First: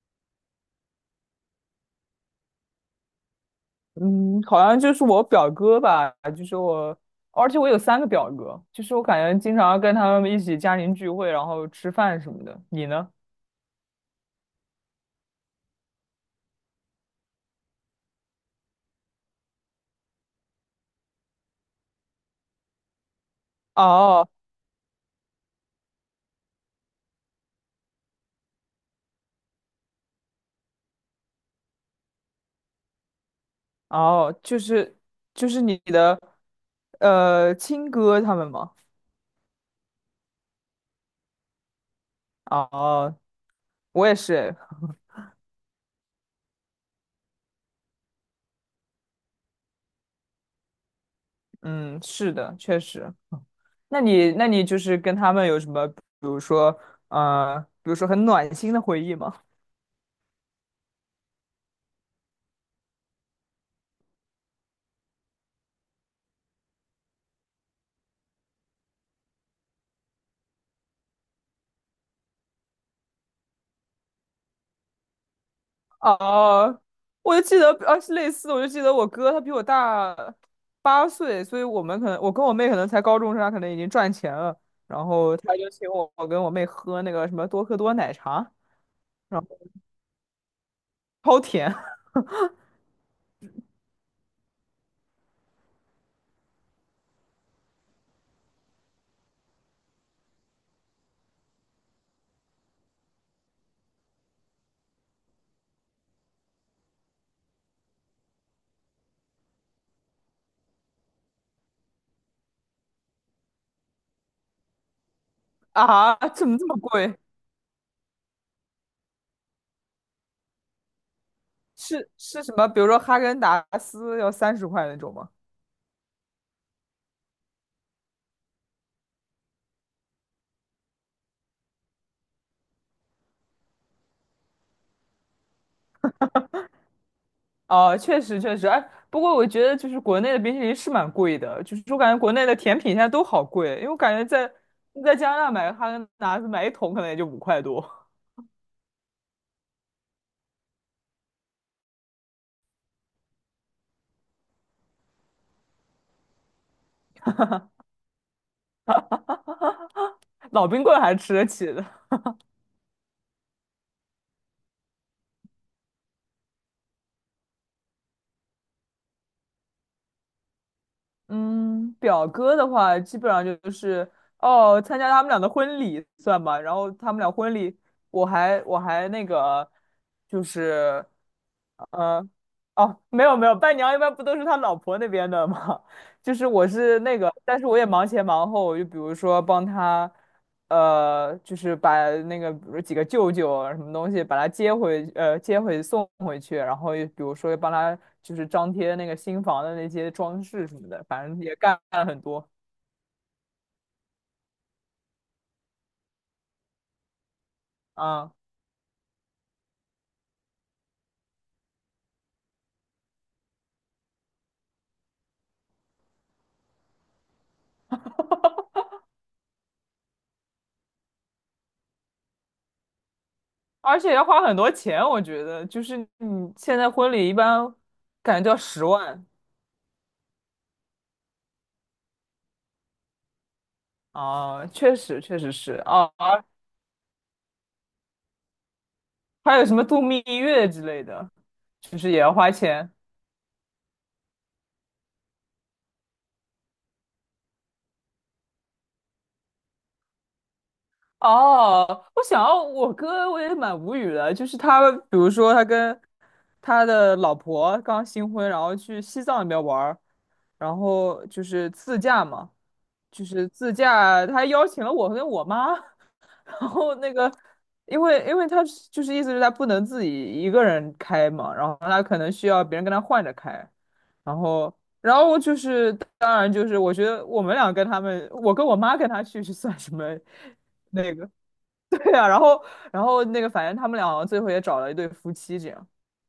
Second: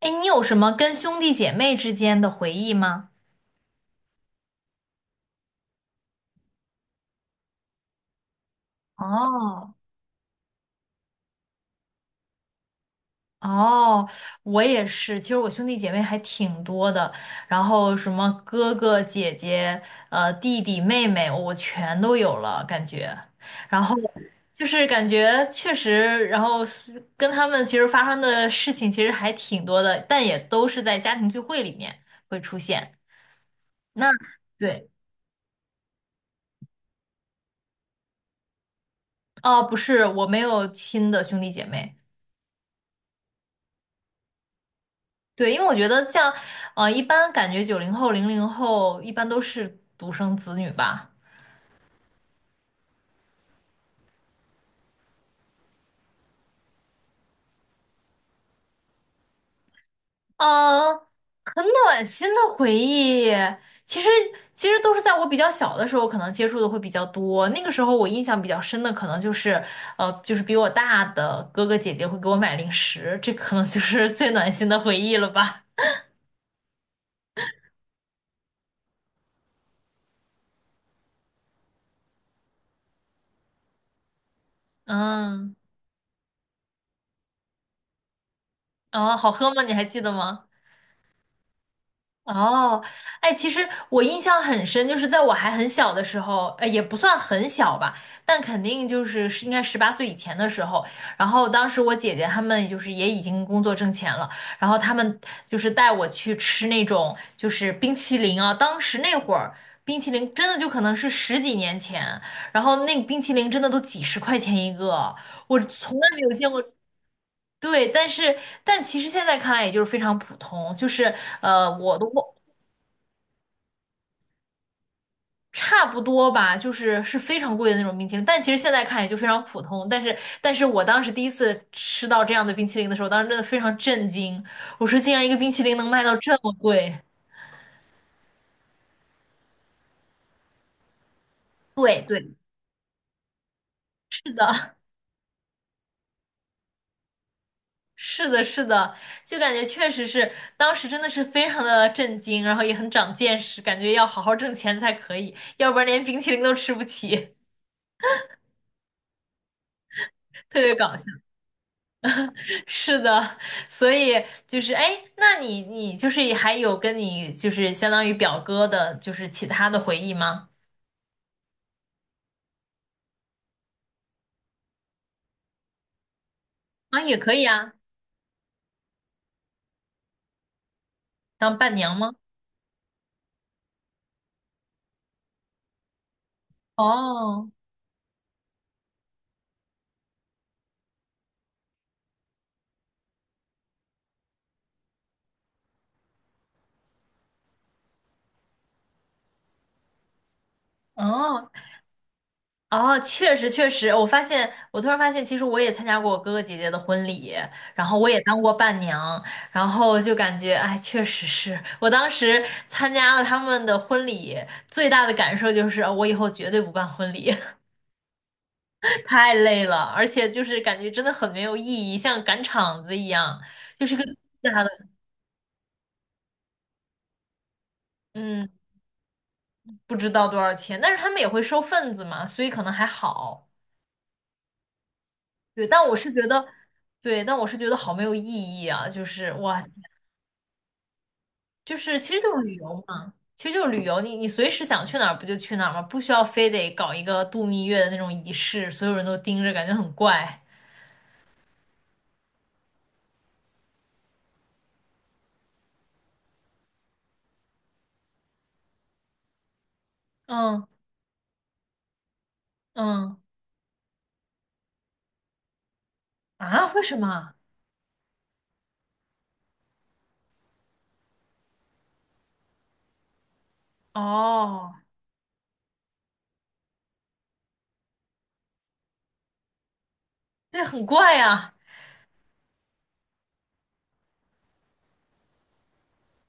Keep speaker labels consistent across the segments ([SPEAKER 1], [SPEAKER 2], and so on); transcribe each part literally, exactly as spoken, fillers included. [SPEAKER 1] 哎，你有什么跟兄弟姐妹之间的回忆吗？
[SPEAKER 2] 嗯，好像就是我表哥吧，就是我，而且我有三个表哥，就是我感觉经
[SPEAKER 1] 哦，
[SPEAKER 2] 常跟他们一起家庭聚会，然后吃饭什么的。你呢？
[SPEAKER 1] 哦，我也是。其实我兄弟姐妹还挺多的，然后什么哥哥、姐姐、呃弟弟、妹妹，我全都有了感觉。然后
[SPEAKER 2] 哦
[SPEAKER 1] 就是感觉确实，然后是跟他们其实发生的事情其实还挺多的，但也都是在家庭聚会里面会出现。那
[SPEAKER 2] 哦，就
[SPEAKER 1] 对，
[SPEAKER 2] 是就是你的呃亲哥他们吗？
[SPEAKER 1] 哦，不是，我没有亲的兄弟姐妹。
[SPEAKER 2] 哦，我也是，
[SPEAKER 1] 对，因为我觉得像，呃，一般感觉九零后、零零后一般都是独生子女吧。
[SPEAKER 2] 嗯，是的，确实。那你那你就是跟他们有什么，比如说呃，比如说很暖心的回忆吗？
[SPEAKER 1] 嗯，很暖心的回忆，其实其实都是在我比较小的时候，可能接触的会比较多。那个时候我印象比较深的，可能就是呃，就是比我大的哥哥姐姐会给我买零食，这可能就是最暖心的回忆了吧。
[SPEAKER 2] 哦，我就记得，呃，是类似，我就记得我哥他比我大八岁，所以我们可能我跟我妹可能才高中生，他可能已经赚钱了，然后
[SPEAKER 1] 嗯，
[SPEAKER 2] 他就请我我跟我妹喝那个什么多克多奶茶，
[SPEAKER 1] 哦，好
[SPEAKER 2] 然后
[SPEAKER 1] 喝吗？你还记得吗？
[SPEAKER 2] 超甜。
[SPEAKER 1] 哦，哎，其实我印象很深，就是在我还很小的时候，呃，也不算很小吧，但肯定就是是应该十八岁以前的时候。然后当时我姐姐她们就是也已经工作挣钱了，然后她们就是带我去吃那种就是冰淇淋啊。当时那会儿冰淇淋真的就可能是十几年前，然后那个冰淇淋真的都几十块钱一个，我 从来
[SPEAKER 2] 啊，
[SPEAKER 1] 没有
[SPEAKER 2] 怎
[SPEAKER 1] 见
[SPEAKER 2] 么
[SPEAKER 1] 过。
[SPEAKER 2] 这么贵？
[SPEAKER 1] 对，但是但其实现在看来，也就是非常普通，就是呃，我都
[SPEAKER 2] 是
[SPEAKER 1] 忘
[SPEAKER 2] 是什么？比如说哈根达斯要三十块那种吗？
[SPEAKER 1] 差不多吧，就是是非常贵的那种冰淇淋，但其实现在看也就非常普通。但是，但是我当时第一次吃到这样的冰淇淋的时候，当时真的非常震惊。我说，竟然一个冰淇淋能卖到这么贵！
[SPEAKER 2] 哦，确实确实，哎，不过我觉得就是国内的冰淇淋是蛮贵的，就是我
[SPEAKER 1] 对
[SPEAKER 2] 感觉
[SPEAKER 1] 对，
[SPEAKER 2] 国内的甜品现在都好贵，因为我感觉
[SPEAKER 1] 是
[SPEAKER 2] 在
[SPEAKER 1] 的，
[SPEAKER 2] 在加拿大买个哈根达斯买一桶可能也就五块多。
[SPEAKER 1] 是的，是的，就感觉确实是，当时真的是非常的震惊，然后也很长见识，感觉要好好挣钱才可以，要不然连冰淇淋都吃不起，特
[SPEAKER 2] 老
[SPEAKER 1] 别
[SPEAKER 2] 冰
[SPEAKER 1] 搞
[SPEAKER 2] 棍
[SPEAKER 1] 笑。
[SPEAKER 2] 还吃得起的。
[SPEAKER 1] 是的，所以就是哎，那你你就是还有跟你就是相当于表哥的，就是其他的回忆吗？
[SPEAKER 2] 嗯，表哥的话，基本上就是哦，参加他们俩的婚礼算吧。然后
[SPEAKER 1] 啊，
[SPEAKER 2] 他
[SPEAKER 1] 也
[SPEAKER 2] 们俩
[SPEAKER 1] 可以
[SPEAKER 2] 婚
[SPEAKER 1] 啊，
[SPEAKER 2] 礼，我还我还那个，就是
[SPEAKER 1] 当伴娘吗？
[SPEAKER 2] 嗯，哦，没有没有，伴娘一般不都是他老婆那边的吗？就是我是那个，
[SPEAKER 1] 哦
[SPEAKER 2] 但是我也忙前忙后，就比如说帮他，呃，就是把那个比如几个舅舅啊什么东西把他接回，呃，接回送回去，然后又比如说又帮他就是张贴那个新房的那些装饰什么的，反正
[SPEAKER 1] 哦
[SPEAKER 2] 也干了很多，
[SPEAKER 1] 哦，确实确实，我发现我突然发现，其实我也参加过我哥哥姐姐的婚礼，然后我也
[SPEAKER 2] 啊，
[SPEAKER 1] 当过伴娘，然后就感觉哎，确实是我当时参加了他们的婚礼，最大的感受就是，哦我以后绝对不办婚礼。太累了，而且就是感觉真的很没有意义，像赶场子一样，就是
[SPEAKER 2] 而
[SPEAKER 1] 个
[SPEAKER 2] 且要花
[SPEAKER 1] 假
[SPEAKER 2] 很
[SPEAKER 1] 大的，
[SPEAKER 2] 多钱，我觉得就是你现在婚礼一般感觉
[SPEAKER 1] 嗯，
[SPEAKER 2] 都要十万。
[SPEAKER 1] 不知道多少钱，但是他们也会收份子嘛，所以可能还好。
[SPEAKER 2] 啊，确实，确实
[SPEAKER 1] 对，
[SPEAKER 2] 是
[SPEAKER 1] 但我
[SPEAKER 2] 啊。
[SPEAKER 1] 是觉得，对，但我是觉得好没有意义啊，就是
[SPEAKER 2] 还
[SPEAKER 1] 哇，
[SPEAKER 2] 有什么度蜜月之类的，
[SPEAKER 1] 就
[SPEAKER 2] 就
[SPEAKER 1] 是
[SPEAKER 2] 是
[SPEAKER 1] 其
[SPEAKER 2] 也
[SPEAKER 1] 实
[SPEAKER 2] 要
[SPEAKER 1] 就是
[SPEAKER 2] 花
[SPEAKER 1] 旅游
[SPEAKER 2] 钱。
[SPEAKER 1] 嘛，其实就是旅游，你你随时想去哪儿不就去哪儿嘛，不需要非得搞一个度蜜月的那种仪式，所有人都盯着，感觉很怪。
[SPEAKER 2] 哦，我想要我哥，我也蛮无语的，就是他，比如说他跟他的老婆刚新婚，然后去西藏那边玩儿，
[SPEAKER 1] 嗯
[SPEAKER 2] 然后就是自驾嘛。
[SPEAKER 1] 嗯，
[SPEAKER 2] 就是自驾，他还邀请了我跟我妈，然
[SPEAKER 1] 啊，为
[SPEAKER 2] 后
[SPEAKER 1] 什
[SPEAKER 2] 那个，
[SPEAKER 1] 么？
[SPEAKER 2] 因为因为他是就是意思是他不能自己一个人开嘛，然后他可能需要别人跟他换着开，然后
[SPEAKER 1] 哦，
[SPEAKER 2] 然后就是当然就是我觉得我们俩跟他们，我跟我妈跟他去是算什么
[SPEAKER 1] 对，很怪
[SPEAKER 2] 那个？
[SPEAKER 1] 呀、
[SPEAKER 2] 对啊，然后然后那个反正他们俩好像最后也找了一对夫妻这样，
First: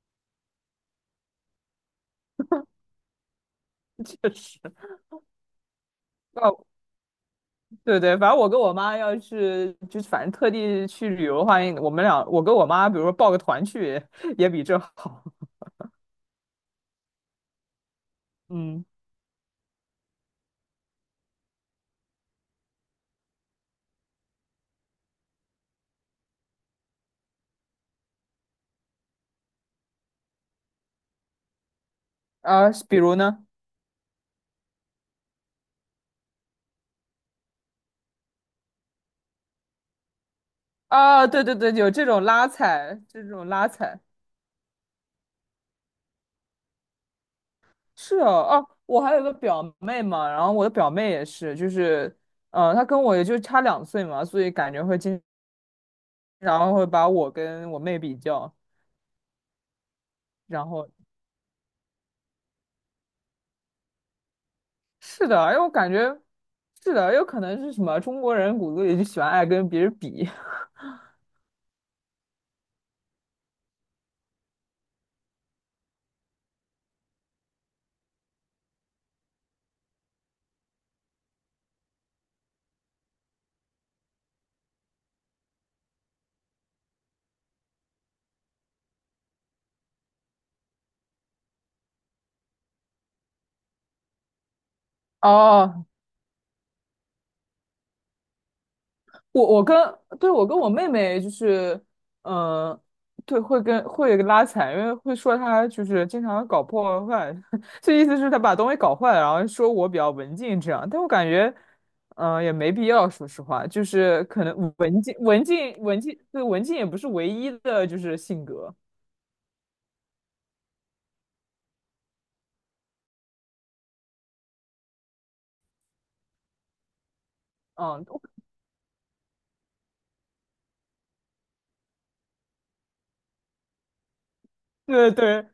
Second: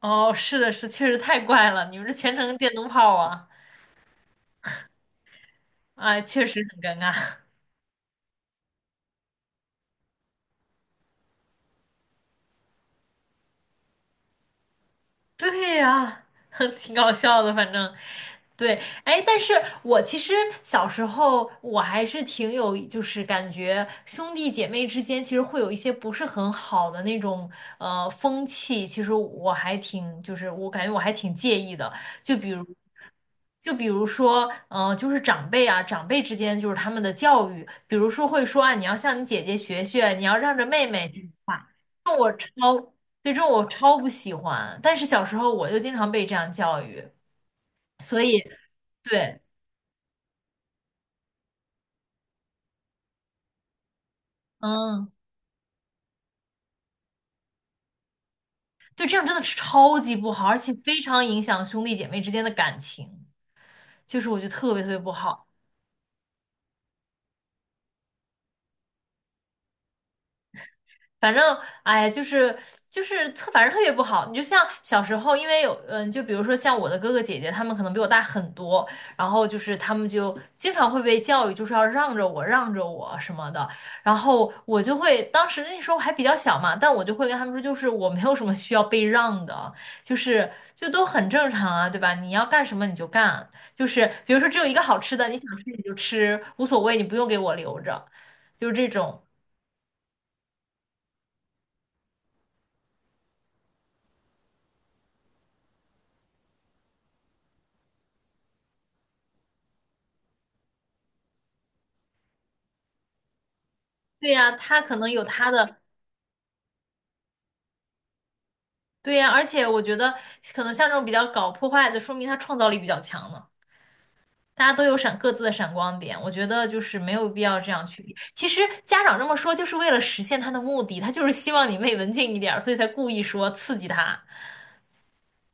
[SPEAKER 1] 哦，是的，是，确实太怪了，你们这全程电灯泡啊，
[SPEAKER 2] 确实。
[SPEAKER 1] 哎，确实
[SPEAKER 2] 哦，
[SPEAKER 1] 很尴尬。
[SPEAKER 2] 对对，反正我跟我妈要是就是反正特地去旅游的话，我们俩我跟我妈，比如说报个团去，也比这好。
[SPEAKER 1] 对呀，挺搞笑的，反正对，
[SPEAKER 2] 嗯，
[SPEAKER 1] 哎，但是我其实小时候我还是挺有，就是感觉兄弟姐妹之间其实会有一些不是很好的那种呃风气，其实我还挺，就是我感觉我还挺介意的，就比如。
[SPEAKER 2] 啊，比如呢？
[SPEAKER 1] 就比如说，嗯，呃就是长辈啊，长辈之间就是他们的教育，比如说会说啊，你要向你姐姐学学，你要让着妹妹这
[SPEAKER 2] 啊，
[SPEAKER 1] 种
[SPEAKER 2] 对对
[SPEAKER 1] 话，
[SPEAKER 2] 对，有这种拉
[SPEAKER 1] 超，
[SPEAKER 2] 踩，这
[SPEAKER 1] 对，这
[SPEAKER 2] 种
[SPEAKER 1] 种我
[SPEAKER 2] 拉
[SPEAKER 1] 超
[SPEAKER 2] 踩
[SPEAKER 1] 不喜欢。但是小时候我就经常被这样教育，
[SPEAKER 2] 是
[SPEAKER 1] 所
[SPEAKER 2] 哦，
[SPEAKER 1] 以
[SPEAKER 2] 哦，我还有个
[SPEAKER 1] 对，
[SPEAKER 2] 表妹嘛，然后我的表妹也是，就是，呃，她跟我也就差两岁嘛，所以感觉会
[SPEAKER 1] 嗯，
[SPEAKER 2] 经常会把我跟我妹比较，
[SPEAKER 1] 对，这样真的是超级不好，而
[SPEAKER 2] 然
[SPEAKER 1] 且
[SPEAKER 2] 后
[SPEAKER 1] 非常影响兄弟姐妹之间的感情，就是我觉得特别特别不
[SPEAKER 2] 是的，
[SPEAKER 1] 好。
[SPEAKER 2] 因为我感觉是的，有可能是什么中国人骨子里就喜欢爱跟别人比。
[SPEAKER 1] 反正，哎呀，就是就是特，反正特别不好。你就像小时候，因为有，嗯，就比如说像我的哥哥姐姐，他们可能比我大很多，然后就是他们就经常会被教育，就是要让着我，让着我什么的。然后我就会，当时那时候还比较小嘛，但我就会跟他们说，就是我没有什么需要被让的，就是就都很正常啊，对吧？你要干什么你就干，就是比如说只有一个好吃 的，你想吃你
[SPEAKER 2] 哦，
[SPEAKER 1] 就吃，无所谓，你不用给我留着，就是这种。
[SPEAKER 2] 我我跟对，我跟我妹妹就是，嗯，对，会跟会拉踩，因为会说她就是经常搞破坏，这意思是她把东西搞坏了，然后说我比较文静这样，但我感觉，嗯，也没必要，说实话，就是
[SPEAKER 1] 对
[SPEAKER 2] 可
[SPEAKER 1] 呀，
[SPEAKER 2] 能
[SPEAKER 1] 他可
[SPEAKER 2] 文
[SPEAKER 1] 能
[SPEAKER 2] 静
[SPEAKER 1] 有
[SPEAKER 2] 文
[SPEAKER 1] 他
[SPEAKER 2] 静
[SPEAKER 1] 的。
[SPEAKER 2] 文静，对，文静也不是唯一的就是性格，
[SPEAKER 1] 对呀，而且我觉得可能像这种比较搞破坏的，说明他创造力比较强呢。大家都有闪各自的闪光点，我觉得就是没有必要这样去
[SPEAKER 2] 嗯，
[SPEAKER 1] 比。其实家长这么说，就是为了实现他的目的，他就是希望你妹文静一点儿，所以才故意说刺激他。
[SPEAKER 2] 对对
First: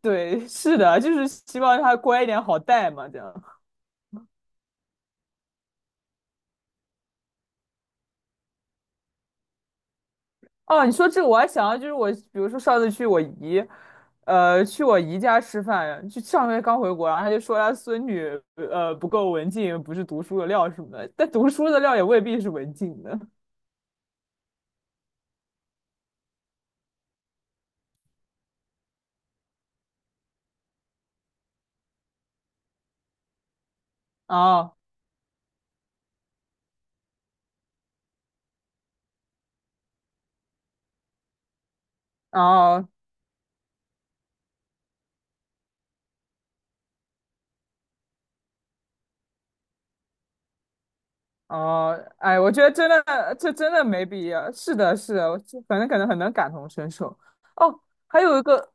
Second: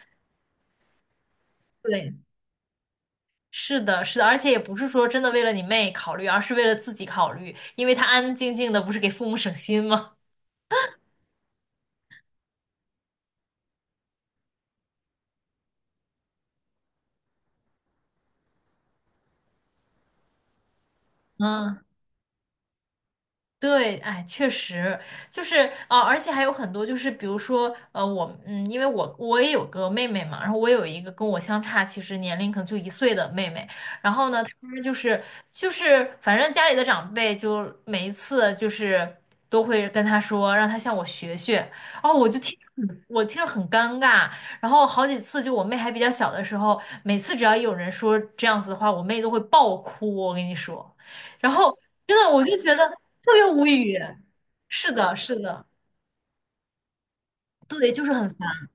[SPEAKER 2] 对，是的，就是希望她
[SPEAKER 1] 对，
[SPEAKER 2] 乖一点好带嘛，这样。
[SPEAKER 1] 是的，是的，而且也不是说真的为了你妹考虑，而是为了自己考虑，因为他安安静静的，不是给父母省心吗？
[SPEAKER 2] 哦，你说这个我还想到，就是我，比如说上次去我姨，呃，去我姨家吃饭，就上个月刚回国，然后她就说她孙女，呃，不够文静，不是读书的料什么的，但读书
[SPEAKER 1] 嗯。
[SPEAKER 2] 的料也未必是文静的。
[SPEAKER 1] 对，哎，确实就是啊、呃而且还有很多，就是比如说，呃，我，嗯，因为我我也有个妹妹嘛，然后我有一个跟我相差其实年龄可能就一岁的妹妹，然后呢，她
[SPEAKER 2] 哦
[SPEAKER 1] 就是就是反正家里的长辈就每一次就是都会跟她说让她向我学学，哦，我就听着
[SPEAKER 2] 哦，
[SPEAKER 1] 很我听着很尴尬，然后好几次就我妹还比较小的时候，每次只要有人说这样子的话，我妹都会爆哭，我跟你说。然后
[SPEAKER 2] 哦，
[SPEAKER 1] 真的
[SPEAKER 2] 哎，
[SPEAKER 1] 我
[SPEAKER 2] 我
[SPEAKER 1] 就
[SPEAKER 2] 觉得
[SPEAKER 1] 觉得
[SPEAKER 2] 真
[SPEAKER 1] 特
[SPEAKER 2] 的，
[SPEAKER 1] 别
[SPEAKER 2] 这
[SPEAKER 1] 无
[SPEAKER 2] 真的
[SPEAKER 1] 语。
[SPEAKER 2] 没必要。是
[SPEAKER 1] 是
[SPEAKER 2] 的，
[SPEAKER 1] 的，
[SPEAKER 2] 是的，
[SPEAKER 1] 是
[SPEAKER 2] 我就
[SPEAKER 1] 的，
[SPEAKER 2] 反正可能很能感同身受。哦，
[SPEAKER 1] 对，就是
[SPEAKER 2] 还
[SPEAKER 1] 很
[SPEAKER 2] 有一
[SPEAKER 1] 烦。
[SPEAKER 2] 个，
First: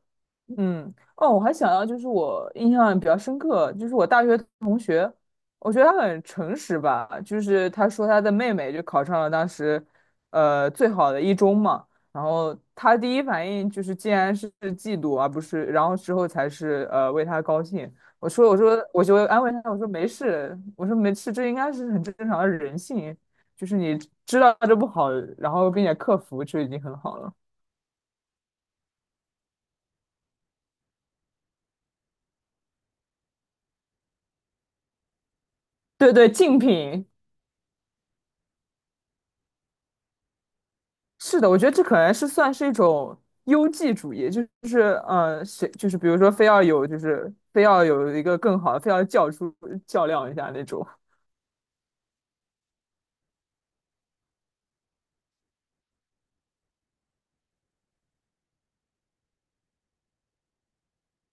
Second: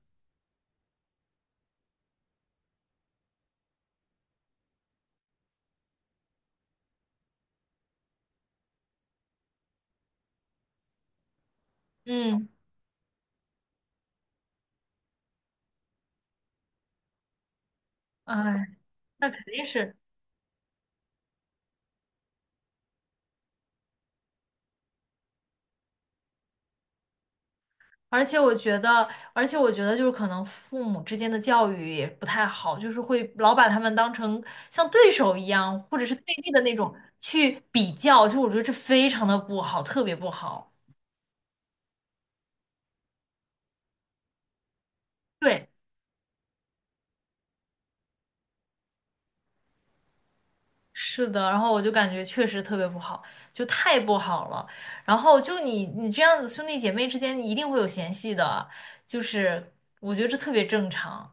[SPEAKER 2] 嗯，哦，我还想到就是我印象比较深刻，就是我大学同学，我觉得他很诚实吧，就是他说他的妹妹就考上了当时，呃，最好的一中嘛，然
[SPEAKER 1] 嗯，
[SPEAKER 2] 后他第一反应就是竟然是嫉妒，而不是，然后之后才是呃为他高兴。我说我
[SPEAKER 1] 哎，
[SPEAKER 2] 说我就
[SPEAKER 1] 那肯
[SPEAKER 2] 安慰
[SPEAKER 1] 定
[SPEAKER 2] 他，我说
[SPEAKER 1] 是。
[SPEAKER 2] 没事，我说没事，这应该是很正常的人性，就是你知道这不好，然后并且克服就已经很好了。
[SPEAKER 1] 而且我觉得，而且我觉得就是可能父母之间的教育也不太好，就是会老把他们当成像对手一样，或者
[SPEAKER 2] 对
[SPEAKER 1] 是
[SPEAKER 2] 对，
[SPEAKER 1] 对立
[SPEAKER 2] 竞
[SPEAKER 1] 的那种
[SPEAKER 2] 品
[SPEAKER 1] 去比较，就我觉得这非常的不好，特别不好。
[SPEAKER 2] 是的，我觉得这可能是算是一种优绩主义，就是呃，
[SPEAKER 1] 对。
[SPEAKER 2] 谁就是比如说非要有就是非要有一个更好的，非要较出较量一下那种。
[SPEAKER 1] 是的，然后我就感觉确实特别不好，就太不好了。然后就你你这样子，兄弟姐妹之间一定会有嫌隙的，就是我觉得这特别正常。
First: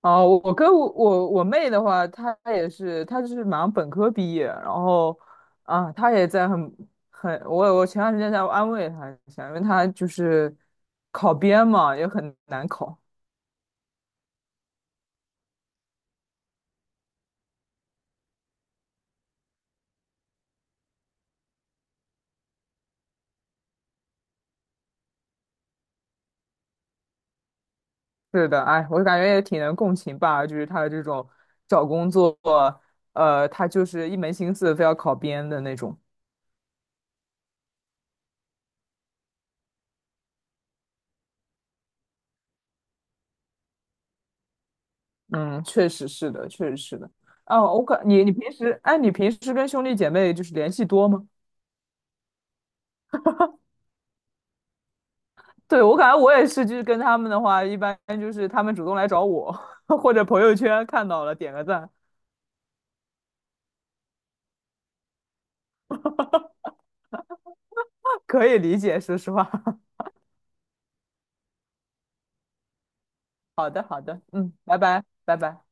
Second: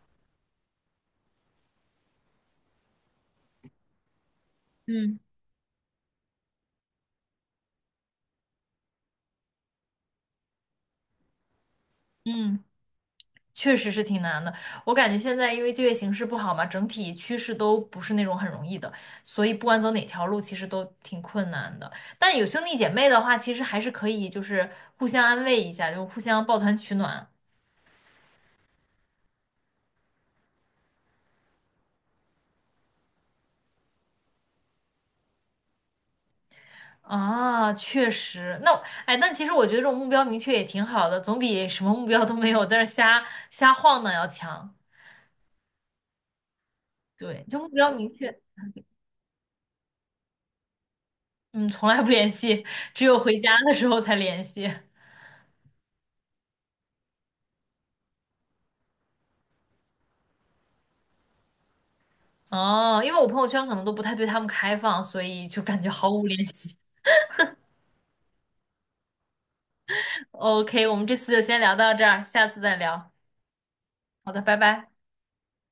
[SPEAKER 2] 哦，我我跟我我我妹的话，她也是，她就是马上本科毕业，然后
[SPEAKER 1] 嗯
[SPEAKER 2] 啊，她也在很很，我我前段时间在安慰她一下，因为她就是考编嘛，也很
[SPEAKER 1] 嗯
[SPEAKER 2] 难考。
[SPEAKER 1] 确实是挺难的，我感觉现在因为就业形势不好嘛，整体趋势都不是那种很容易的，所以不管走哪条路，其实都挺困难的。但有兄弟姐妹的话，其实还是可以，就是互相安慰一下，就互相抱团取暖。
[SPEAKER 2] 是的，哎，我感觉也挺能共情吧，就是她的这种找工作，呃，她就是一门心思非要考编的那种。
[SPEAKER 1] 啊，确实，那哎，但其实我觉得这种目标明确也挺好的，总比什么目标都没有在这儿瞎瞎晃荡要强。
[SPEAKER 2] 嗯，确实是的，确实是的。
[SPEAKER 1] 对，就目
[SPEAKER 2] 哦，我
[SPEAKER 1] 标
[SPEAKER 2] 感
[SPEAKER 1] 明
[SPEAKER 2] 你你
[SPEAKER 1] 确，
[SPEAKER 2] 平时，哎，你平时跟兄弟姐妹就是联系多吗？
[SPEAKER 1] 嗯，从来不联系，只有回家的时候才联系。
[SPEAKER 2] 对，我感觉我也是，就是跟他们的话，一般就是他们主动来找我，或者朋友圈看到了点个赞，
[SPEAKER 1] 哦，因为我朋友圈可能都不太对他们开放，所以就感觉毫无联系。
[SPEAKER 2] 可以理解，说实话。
[SPEAKER 1] OK，我们这次就先聊到这儿，下次再聊。
[SPEAKER 2] 好的，好的，
[SPEAKER 1] 好的，
[SPEAKER 2] 嗯，
[SPEAKER 1] 拜
[SPEAKER 2] 拜
[SPEAKER 1] 拜。
[SPEAKER 2] 拜，拜拜。